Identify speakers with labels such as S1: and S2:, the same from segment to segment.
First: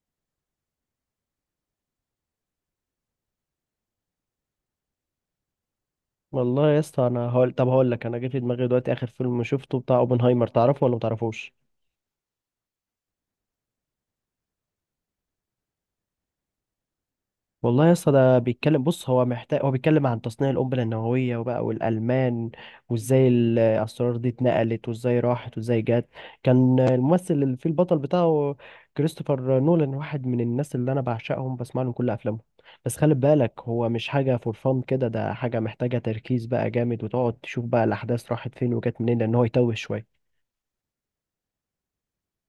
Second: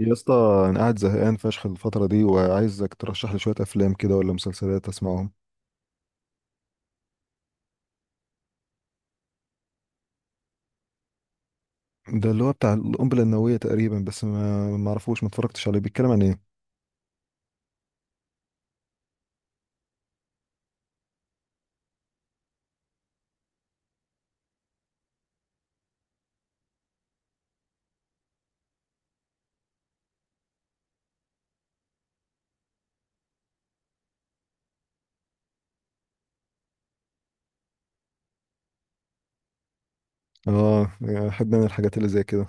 S1: يا اسطى، انا قاعد زهقان فشخ الفترة دي وعايزك ترشح لي شوية افلام كده ولا مسلسلات اسمعهم.
S2: والله يا اسطى، انا هقول طب هقول لك، انا جه في دماغي دلوقتي اخر فيلم شفته بتاع اوبنهايمر، تعرفه ولا متعرفوش؟
S1: ده اللي هو بتاع القنبلة النووية تقريبا، بس ما اعرفوش، ما اتفرجتش عليه. بيتكلم عن ايه؟
S2: والله يا اسطى، ده بيتكلم، بص، هو بيتكلم عن تصنيع القنبله النوويه وبقى والالمان، وازاي الاسرار دي اتنقلت وازاي راحت وازاي جت. كان الممثل اللي فيه البطل بتاعه كريستوفر نولان، واحد من الناس اللي انا بعشقهم، بسمع لهم كل افلامهم. بس خلي بالك، هو مش حاجه فور فان كده، ده حاجه محتاجه تركيز بقى جامد، وتقعد تشوف بقى الاحداث راحت فين وجت منين، لان هو يتوه شويه.
S1: اه، احب انا الحاجات اللي زي كده.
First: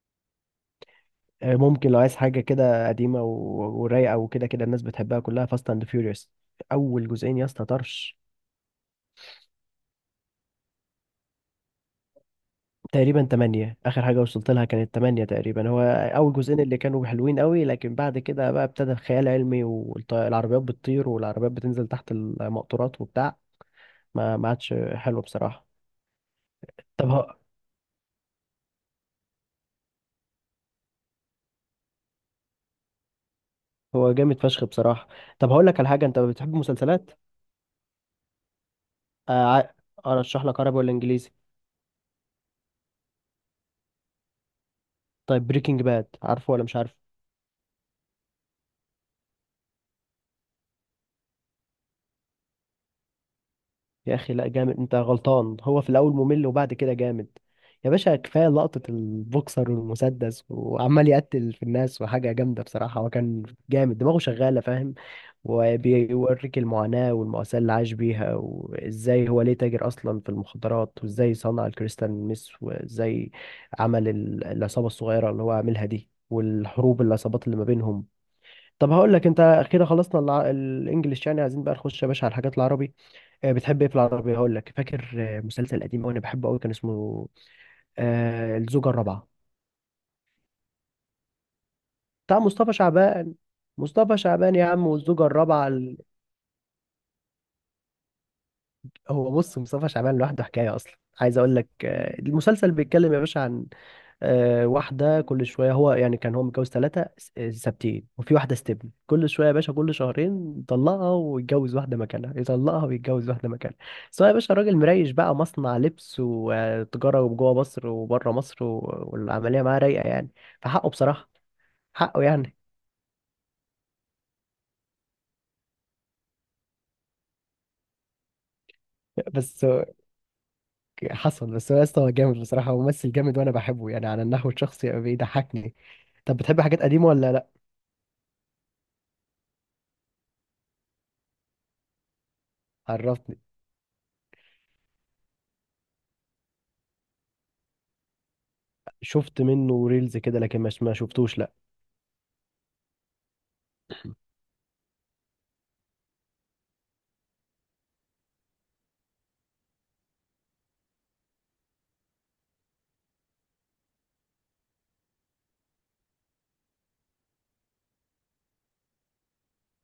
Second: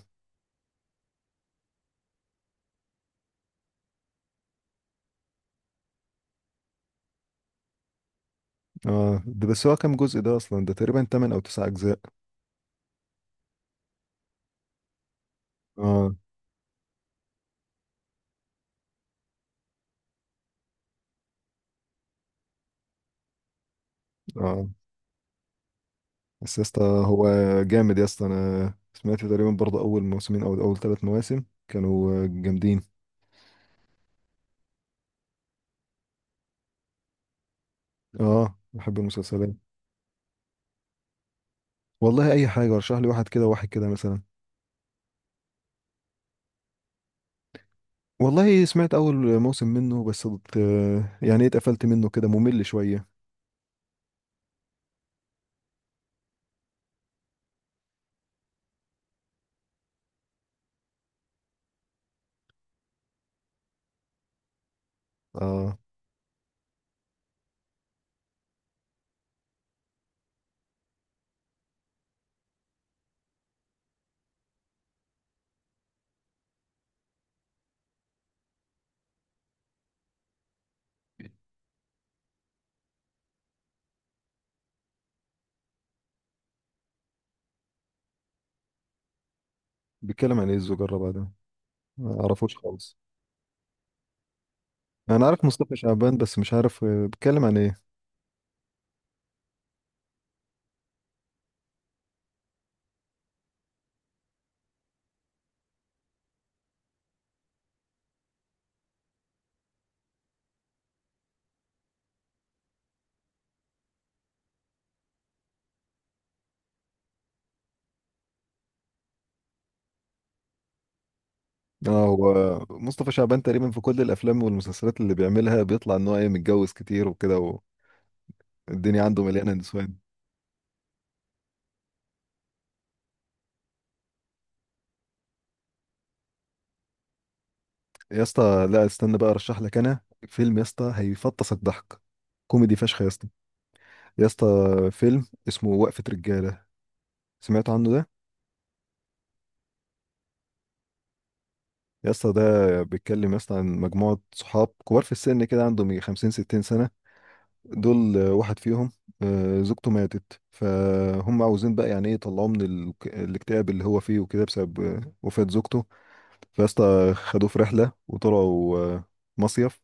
S2: ممكن لو عايز حاجة كده قديمة ورايقة وكده، كده الناس بتحبها كلها، فاست اند فيوريوس. أول جزئين يا اسطى طرش.
S1: اه ده، بس هو كام جزء ده اصلا؟ ده تقريبا 8 او 9 اجزاء.
S2: تقريبا تمانية، آخر حاجة وصلت لها كانت تمانية تقريبا، هو
S1: اه.
S2: أول جزئين اللي كانوا حلوين قوي، لكن بعد كده بقى ابتدى الخيال العلمي والعربيات بتطير والعربيات بتنزل تحت المقطورات وبتاع، ما
S1: اه
S2: عادش حلو بصراحة.
S1: بس يا اسطى
S2: طب
S1: هو
S2: هو
S1: جامد، يا اسطى. انا سمعت تقريبا برضه اول موسمين او اول ثلاث مواسم كانوا جامدين.
S2: هو جامد فشخ بصراحة. طب هقول لك على حاجة، أنت بتحب مسلسلات؟
S1: اه، بحب
S2: آه،
S1: المسلسلات.
S2: ع- أرشح لك عربي ولا إنجليزي؟
S1: والله اي حاجة، ارشح لي واحد كده واحد كده مثلا.
S2: طيب، بريكنج باد، عارفه ولا مش عارفه؟
S1: والله سمعت اول موسم منه بس يعني ايه، اتقفلت منه كده، ممل شويه.
S2: يا اخي لا، جامد، انت غلطان، هو في الاول ممل وبعد كده جامد. يا باشا، كفايه لقطه البوكسر والمسدس وعمال يقتل في الناس، وحاجه جامده بصراحه، هو كان جامد، دماغه شغاله، فاهم؟
S1: اه،
S2: وبيوريك المعاناه والمأساة اللي عاش بيها، وازاي هو ليه تاجر اصلا في المخدرات، وازاي صنع الكريستال ميس، وازاي عمل العصابه الصغيره اللي هو عاملها دي، والحروب العصابات اللي ما بينهم. طب هقول لك، انت اخيرا خلصنا الانجليش، يعني عايزين بقى نخش يا باشا على الحاجات العربي. بتحب ايه في العربية؟ هقول لك، فاكر مسلسل قديم قوي انا بحبه قوي، كان اسمه الزوجة الرابعة،
S1: بيتكلم عن ايه الزجرة بقى ده؟ ما
S2: بتاع
S1: اعرفوش
S2: مصطفى
S1: خالص.
S2: شعبان. مصطفى شعبان يا عم،
S1: انا
S2: والزوجة
S1: عارف
S2: الرابعة
S1: مصطفى شعبان، بس مش عارف بيتكلم عن ايه.
S2: هو بص، مصطفى شعبان لوحده حكاية اصلا. عايز اقول لك، المسلسل بيتكلم يا باشا عن واحدة كل شوية. هو يعني كان هو متجوز ثلاثة ثابتين، وفي واحدة استبن كل شوية يا باشا، كل شهرين يطلقها ويتجوز واحدة مكانها، يطلقها ويتجوز واحدة مكانها، سواء يا باشا. راجل مريش بقى، مصنع لبس وتجارة جوه مصر وبره مصر، والعملية معاه رايقة يعني، فحقه بصراحة.
S1: اه،
S2: حقه يعني.
S1: هو مصطفى شعبان تقريبا في كل الافلام والمسلسلات اللي بيعملها بيطلع ان هو ايه، متجوز كتير وكده. والدنيا عنده مليانه
S2: بس هو
S1: نسوان.
S2: حصل. بس هو يا اسطى هو جامد بصراحة، هو ممثل جامد، وأنا بحبه يعني على النحو الشخصي، بيضحكني. طب بتحب حاجات قديمة ولا لأ؟
S1: يا اسطى لا، استنى بقى ارشح لك انا فيلم يا اسطى هيفطسك ضحك، كوميدي فشخ يا اسطى.
S2: عرفني.
S1: يا اسطى، فيلم اسمه وقفه رجاله، سمعت عنه ده؟
S2: شفت منه ريلز كده لكن مش، ما شفتوش لا.
S1: يا اسطى ده بيتكلم يا اسطى عن مجموعة صحاب كبار في السن كده، عندهم يجي 50 60 سنة. دول واحد فيهم زوجته ماتت، فهم عاوزين بقى يعني ايه، يطلعوه من الاكتئاب اللي هو فيه وكده، بسبب وفاة زوجته. فيا اسطى خدوه في رحلة وطلعوا مصيف.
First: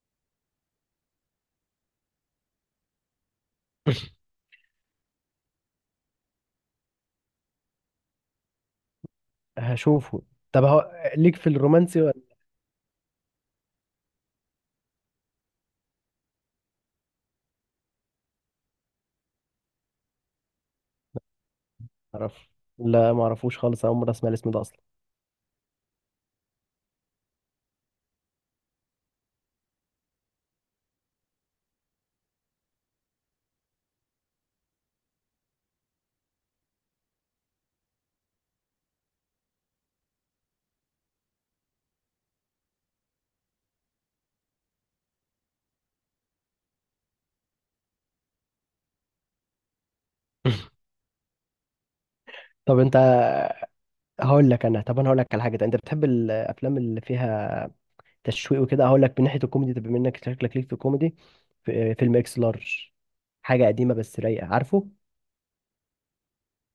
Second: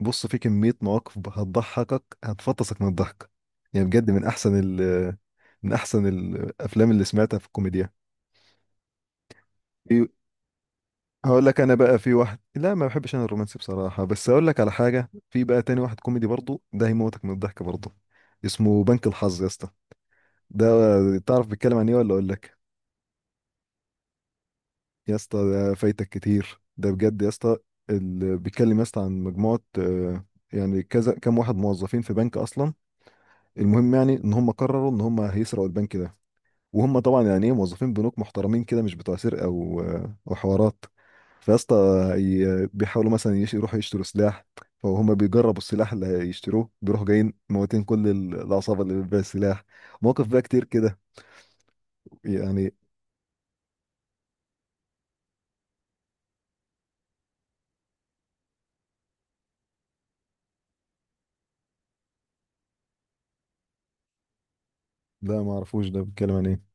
S1: بص، في كمية مواقف هتضحكك، هتفطسك من الضحك، يعني بجد من أحسن ال من أحسن الأفلام اللي سمعتها في الكوميديا.
S2: هشوفه. طب هو، ليك
S1: هقول
S2: في
S1: لك انا بقى
S2: الرومانسي ولا؟
S1: في واحد. لا، ما بحبش انا الرومانسي بصراحه، بس اقول لك على حاجه، في بقى تاني واحد كوميدي برضه ده هيموتك من الضحك برضه، اسمه بنك الحظ يا اسطى. ده تعرف بيتكلم عن ايه ولا اقول
S2: تعرف،
S1: لك؟
S2: لا ما اعرفوش خالص، اول مره اسمع الاسم ده اصلا.
S1: يا اسطى ده فايتك كتير، ده بجد يا اسطى. اللي بيتكلم يا اسطى عن مجموعه يعني كذا، كام واحد موظفين في بنك اصلا. المهم يعني ان هم قرروا ان هم هيسرقوا البنك ده، وهم طبعا يعني ايه، موظفين بنوك محترمين كده، مش بتوع سرقه وحوارات. فيا اسطى بيحاولوا مثلا يروحوا يشتروا سلاح، فهم بيجربوا السلاح اللي هيشتروه، بيروحوا جايين موتين كل العصابه اللي بتبيع السلاح. مواقف بقى كتير كده، يعني.
S2: طب انت هقول لك انا طب انا هقول لك على حاجه، انت بتحب الافلام اللي فيها تشويق وكده؟ هقول لك من ناحيه الكوميدي، طب بما انك شكلك ليك في الكوميدي، في فيلم اكس لارج. حاجه قديمه بس رايقه، عارفه؟
S1: لا، ما اعرفوش، ده بيتكلم عن ايه؟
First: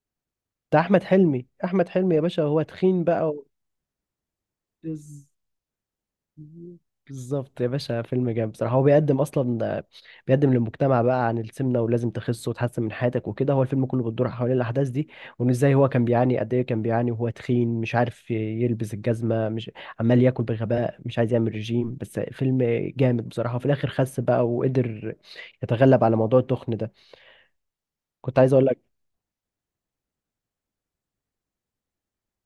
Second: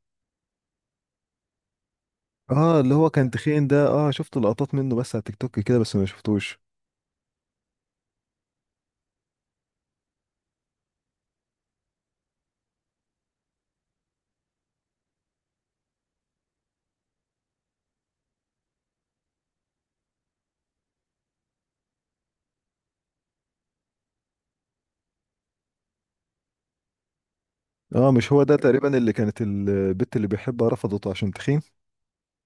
S2: بتاع احمد حلمي. احمد حلمي يا باشا هو
S1: اه، اللي
S2: تخين
S1: هو كان
S2: بقى
S1: تخين ده، اه شفت لقطات منه
S2: و...
S1: بس على تيك توك كده، بس ما شفتوش.
S2: بالظبط يا باشا، فيلم جامد بصراحة. هو بيقدم أصلا، بيقدم للمجتمع بقى عن السمنة، ولازم تخس وتحسن من حياتك وكده. هو الفيلم كله بتدور حوالين الأحداث دي، وإن إزاي هو كان بيعاني، قد إيه كان بيعاني وهو تخين، مش عارف يلبس الجزمة، مش عمال ياكل بغباء، مش عايز يعمل رجيم. بس فيلم جامد بصراحة، وفي الآخر خس بقى وقدر يتغلب على موضوع التخن ده.
S1: اه، مش
S2: كنت
S1: هو
S2: عايز
S1: ده
S2: أقول لك،
S1: تقريبا اللي كانت البت اللي بيحبها رفضته عشان تخين؟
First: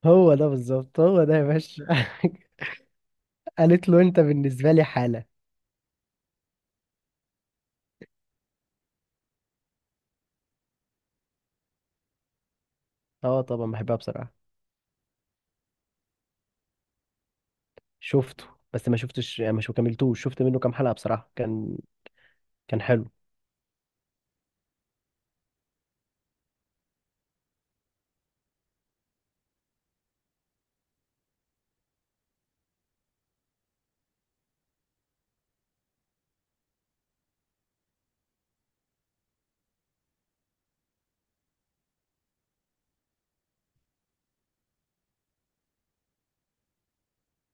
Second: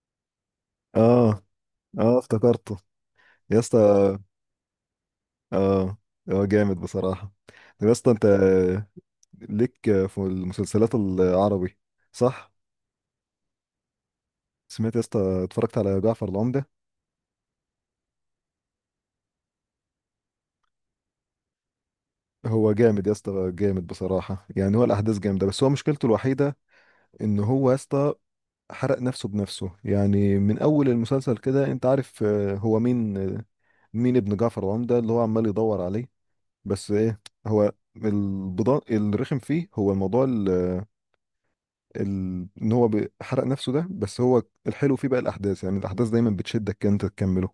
S2: هو ده بالظبط، هو ده
S1: اه،
S2: يا باشا.
S1: اه افتكرته. يا اسطى،
S2: قالت له أنت بالنسبة لي حالة.
S1: اه، هو جامد بصراحة. طب يا اسطى انت ليك في المسلسلات العربي، صح؟
S2: أه طبعا بحبها بصراحة.
S1: سمعت يا اسطى، اتفرجت على جعفر العمدة؟
S2: شفته، بس ما شفتش يعني، مش كملتوش، شفت منه كام حلقة بصراحة. كان،
S1: هو
S2: كان
S1: جامد
S2: حلو،
S1: يا اسطى، جامد بصراحة. يعني هو الأحداث جامدة، بس هو مشكلته الوحيدة إن هو يا اسطى حرق نفسه بنفسه. يعني من أول المسلسل كده أنت عارف هو مين مين ابن جعفر العمدة اللي هو عمال يدور عليه. بس إيه، هو البضاء الرخم فيه هو الموضوع. ان هو حرق نفسه ده. بس هو الحلو فيه بقى الاحداث، يعني الاحداث دايما بتشدك كده انت تكمله.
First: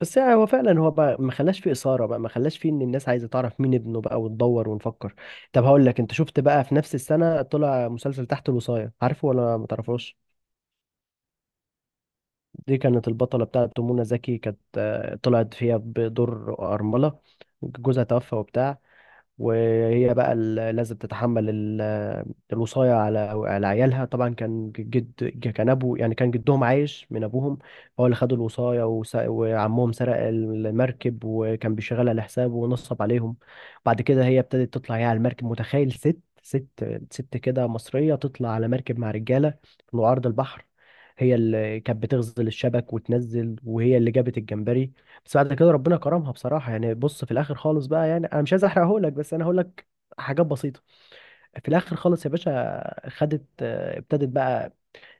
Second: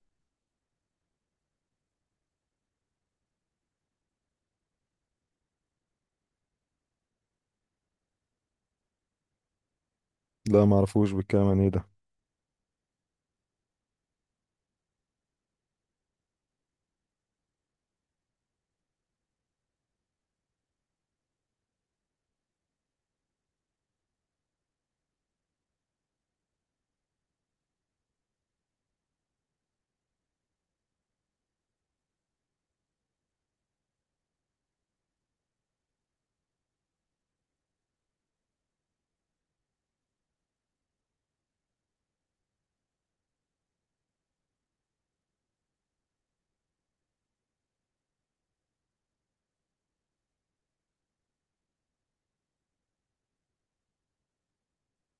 S2: بس يعني هو فعلا هو بقى ما خلاش فيه إثارة بقى، ما خلاش فيه إن الناس عايزة تعرف مين ابنه بقى وتدور ونفكر. طب هقول لك، أنت شفت بقى في نفس السنة طلع مسلسل تحت الوصاية، عارفه ولا ما تعرفوش؟
S1: لا ما اعرفوش، بيتكلم عن ايه ده؟
S2: دي كانت البطلة بتاعت منى زكي، كانت طلعت فيها بدور أرملة، جوزها توفى وبتاع، وهي بقى لازم تتحمل الوصاية على، على عيالها. طبعا كان جد، كان أبو يعني، كان جدهم عايش من أبوهم، هو اللي خد الوصاية، وعمهم سرق المركب وكان بيشغلها لحسابه ونصب عليهم. بعد كده هي ابتدت تطلع هي على المركب. متخيل ست كده مصرية تطلع على مركب مع رجالة في عرض البحر؟ هي اللي كانت بتغزل الشبك وتنزل، وهي اللي جابت الجمبري. بس بعد كده ربنا كرمها بصراحه يعني. بص في الاخر خالص بقى، يعني انا مش عايز احرقه لك بس انا هقول لك حاجات بسيطه. في الاخر خالص يا باشا، خدت ابتدت بقى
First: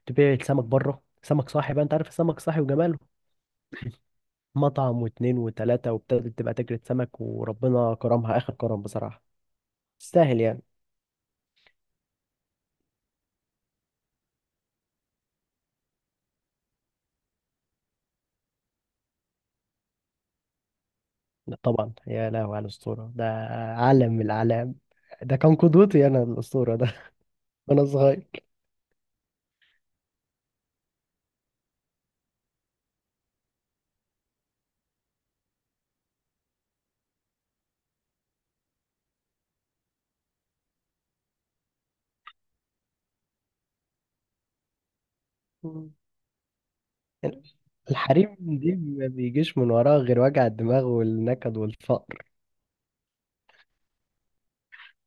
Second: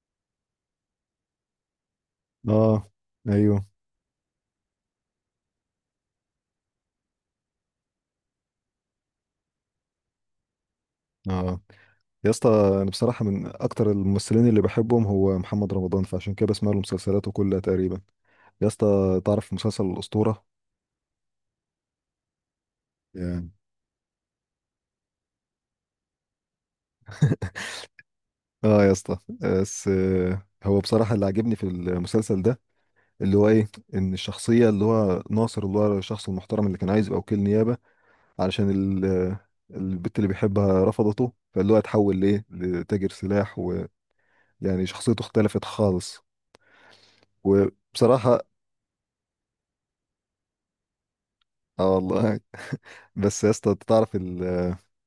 S2: تبيع السمك بره، سمك صاحي بقى، انت عارف السمك صاحي
S1: اه،
S2: وجماله.
S1: ايوه.
S2: مطعم واتنين وتلاته، وابتدت تبقى تجري سمك، وربنا كرمها اخر كرم بصراحه، تستاهل يعني.
S1: اه، يا اسطى انا بصراحه من اكتر الممثلين اللي بحبهم هو محمد رمضان، فعشان كده بسمع له مسلسلاته كلها تقريبا. يا اسطى تعرف مسلسل الاسطوره؟
S2: طبعا، يا لهوي على الاسطوره ده،
S1: يعني.
S2: عالم من الاعلام. ده كان قدوتي انا الاسطوره ده. وانا صغير.
S1: اه يا اسطى، بس هو بصراحة اللي عجبني في المسلسل ده، اللي هو ايه، ان الشخصية اللي هو ناصر، اللي هو الشخص المحترم اللي كان عايز يبقى وكيل نيابة، علشان البت اللي بيحبها رفضته، فاللي هو اتحول ليه لتاجر سلاح، ويعني شخصيته اختلفت خالص.
S2: الحريم
S1: وبصراحة،
S2: دي ما بيجيش من وراها غير وجع الدماغ والنكد
S1: اه
S2: والفقر.
S1: والله. بس يا اسطى أنت تعرف ال،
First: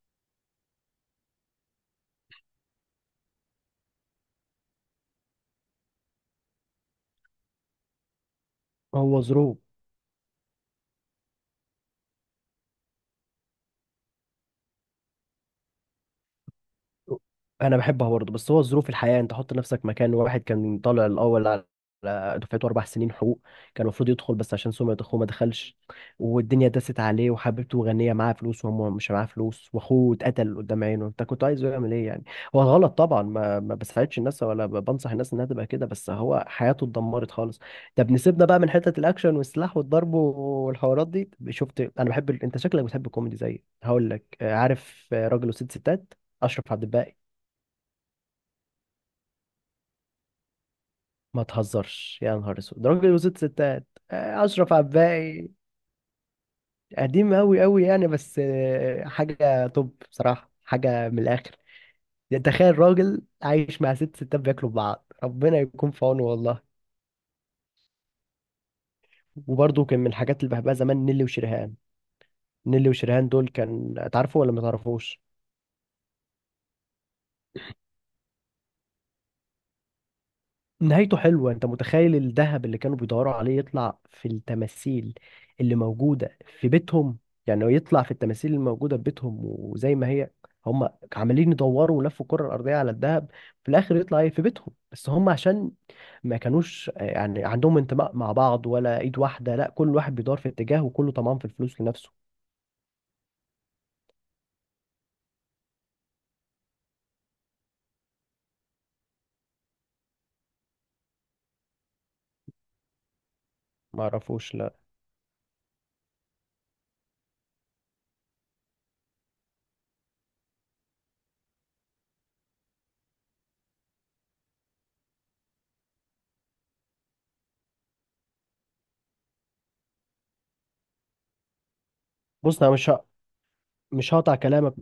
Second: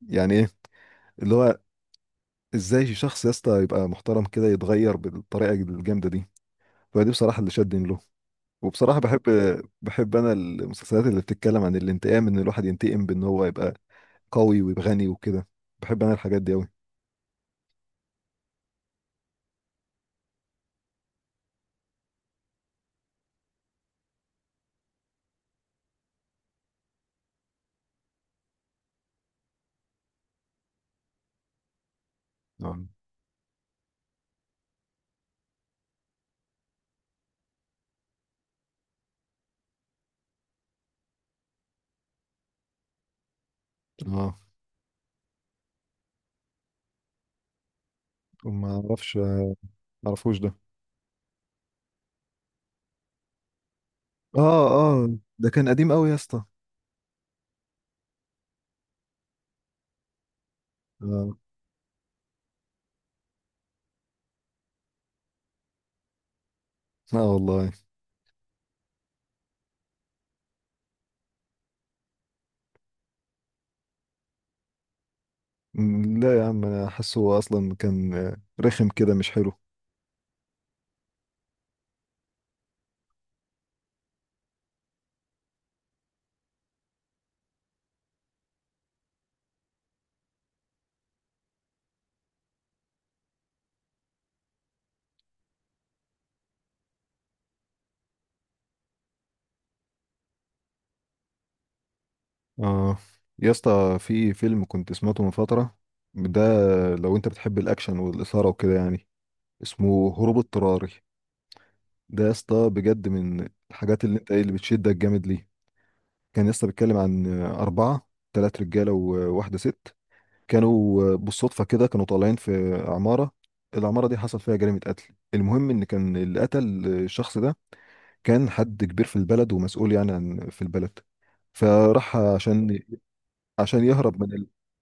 S1: يعني ايه، اللي هو ازاي شخص يا اسطى يبقى محترم كده يتغير بالطريقة الجامدة دي؟ فدي بصراحة اللي شدني له. وبصراحة بحب
S2: هو ظروف.
S1: بحب انا المسلسلات اللي بتتكلم عن الانتقام، ان الواحد ينتقم بان هو يبقى قوي ويبقى غني وكده. بحب انا الحاجات دي قوي.
S2: انا بحبها برضه، بس هو ظروف الحياه. انت حط نفسك مكان واحد كان طالع الاول على، على دفعته، 4 سنين حقوق، كان المفروض يدخل بس عشان سمعه اخوه ما دخلش، والدنيا دست عليه، وحبيبته غنيه معاها فلوس وهو مش معاه فلوس، واخوه اتقتل قدام عينه. انت كنت عايزه يعمل ايه يعني؟ هو
S1: نعم.
S2: غلط طبعا، ما بساعدش الناس ولا بنصح الناس انها تبقى كده، بس هو حياته اتدمرت خالص. طب نسيبنا بقى من حته الاكشن والسلاح والضرب والحوارات دي. شفت انا بحب انت شكلك بتحب الكوميدي زيي. هقول لك
S1: اه،
S2: عارف راجل وست ستات، اشرف عبد الباقي.
S1: وما اعرفش ما اعرفوش ده.
S2: ما تهزرش يا نهار اسود، ده راجل وست ستات،
S1: اه،
S2: اشرف عبد
S1: اه
S2: الباقي.
S1: ده كان قديم قوي يا اسطى.
S2: قديم قوي قوي يعني، بس حاجه توب بصراحه، حاجه من
S1: اه.
S2: الاخر. يعني تخيل راجل عايش مع ست ستات بياكلوا ببعض، ربنا يكون في عونه والله.
S1: اه والله.
S2: وبرضه كان من الحاجات اللي بحبها زمان نيلي وشريهان. نيلي وشريهان دول كان، تعرفوا ولا ما تعرفوش؟
S1: م، لا يا عم، انا حاسه اصلا كان رخم كده مش حلو.
S2: نهايته حلوة. انت متخيل الذهب اللي كانوا بيدوروا عليه يطلع في التماثيل اللي موجودة في بيتهم؟ يعني هو يطلع في التماثيل الموجودة في بيتهم وزي ما هي. هم عمالين يدوروا ولفوا الكرة الأرضية على الذهب، في الآخر يطلع ايه في بيتهم. بس هم عشان ما كانوش يعني عندهم انتماء مع بعض ولا إيد واحدة، لا كل واحد بيدور في اتجاه وكله طمعان في الفلوس لنفسه.
S1: اه، يا اسطى في فيلم كنت سمعته من فترة ده، لو انت بتحب الاكشن والاثارة وكده يعني، اسمه هروب اضطراري. ده يا اسطى بجد من الحاجات
S2: ما
S1: اللي انت ايه، اللي
S2: عرفوش لا.
S1: بتشدك جامد ليه. كان يا اسطى بيتكلم عن أربعة، تلات رجالة وواحدة ست، كانوا بالصدفة كده كانوا طالعين في عمارة، العمارة دي حصل فيها جريمة قتل. المهم إن كان اللي قتل الشخص ده كان حد كبير في البلد ومسؤول يعني عن في البلد، فراح
S2: بص أنا
S1: عشان عشان
S2: مش
S1: يهرب من
S2: هقطع
S1: ال...
S2: كلامك.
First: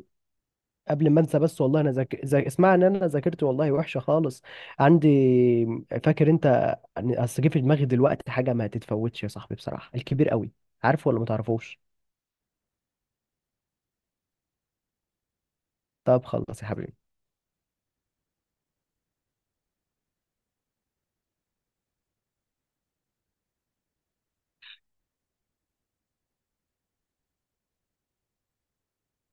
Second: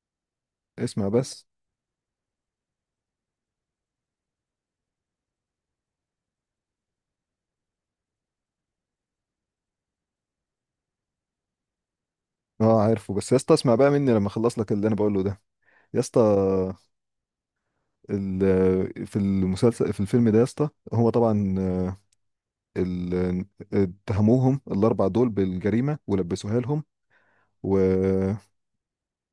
S1: اسمع
S2: قبل ما انسى،
S1: بس.
S2: بس والله انا اسمع، ان انا ذاكرت والله وحشه خالص عندي. فاكر انت، اصل جه في دماغي دلوقتي حاجه ما تتفوتش يا صاحبي بصراحه، الكبير قوي، عارفه ولا ما تعرفوش؟
S1: اه عارفه، بس يا اسطى اسمع بقى مني لما اخلص لك اللي انا بقوله ده. يا اسطى
S2: طب خلص يا حبيبي.
S1: ال... في المسلسل، في الفيلم ده يا اسطى، هو طبعا ال... اتهموهم الاربع دول بالجريمه ولبسوها لهم، و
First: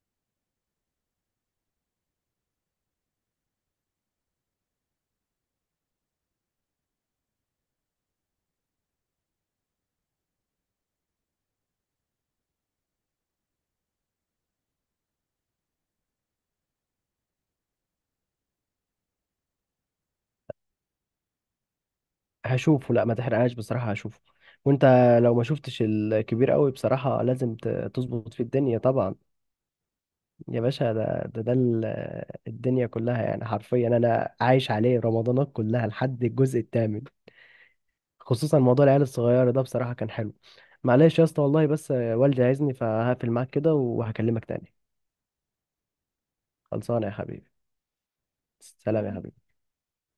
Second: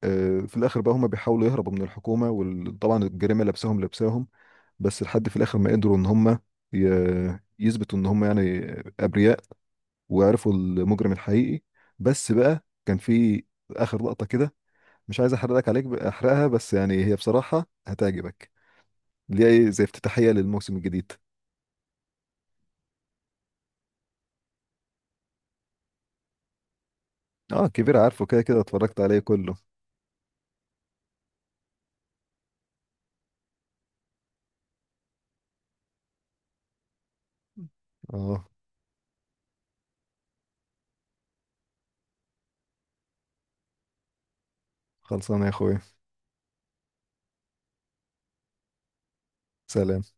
S1: في الاخر بقى هم بيحاولوا يهربوا من الحكومه، وطبعا الجريمه لابساهم، بس لحد في الاخر ما قدروا ان هم يثبتوا ان هم يعني ابرياء، وعرفوا المجرم الحقيقي. بس بقى كان في اخر لقطه كده، مش عايز احرق لك، عليك احرقها، بس يعني هي بصراحه هتعجبك، اللي هي إيه، زي افتتاحيه للموسم الجديد.
S2: هشوفه، لا ما تحرقهاش بصراحه، هشوفه. وانت لو ما شفتش الكبير قوي بصراحه لازم
S1: اه كبير، عارفه
S2: تظبط في
S1: كده كده،
S2: الدنيا
S1: اتفرجت
S2: طبعا.
S1: عليه كله.
S2: يا باشا الدنيا كلها يعني، حرفيا انا عايش عليه رمضانات كلها لحد الجزء الثامن.
S1: اه،
S2: خصوصا موضوع العيال الصغيرة ده بصراحة كان حلو. معلش يا اسطى، والله بس والدي عايزني، فهقفل معاك كده وهكلمك تاني.
S1: خلصانه يا اخويا.
S2: خلصانة يا حبيبي. سلام يا حبيبي.
S1: سلام.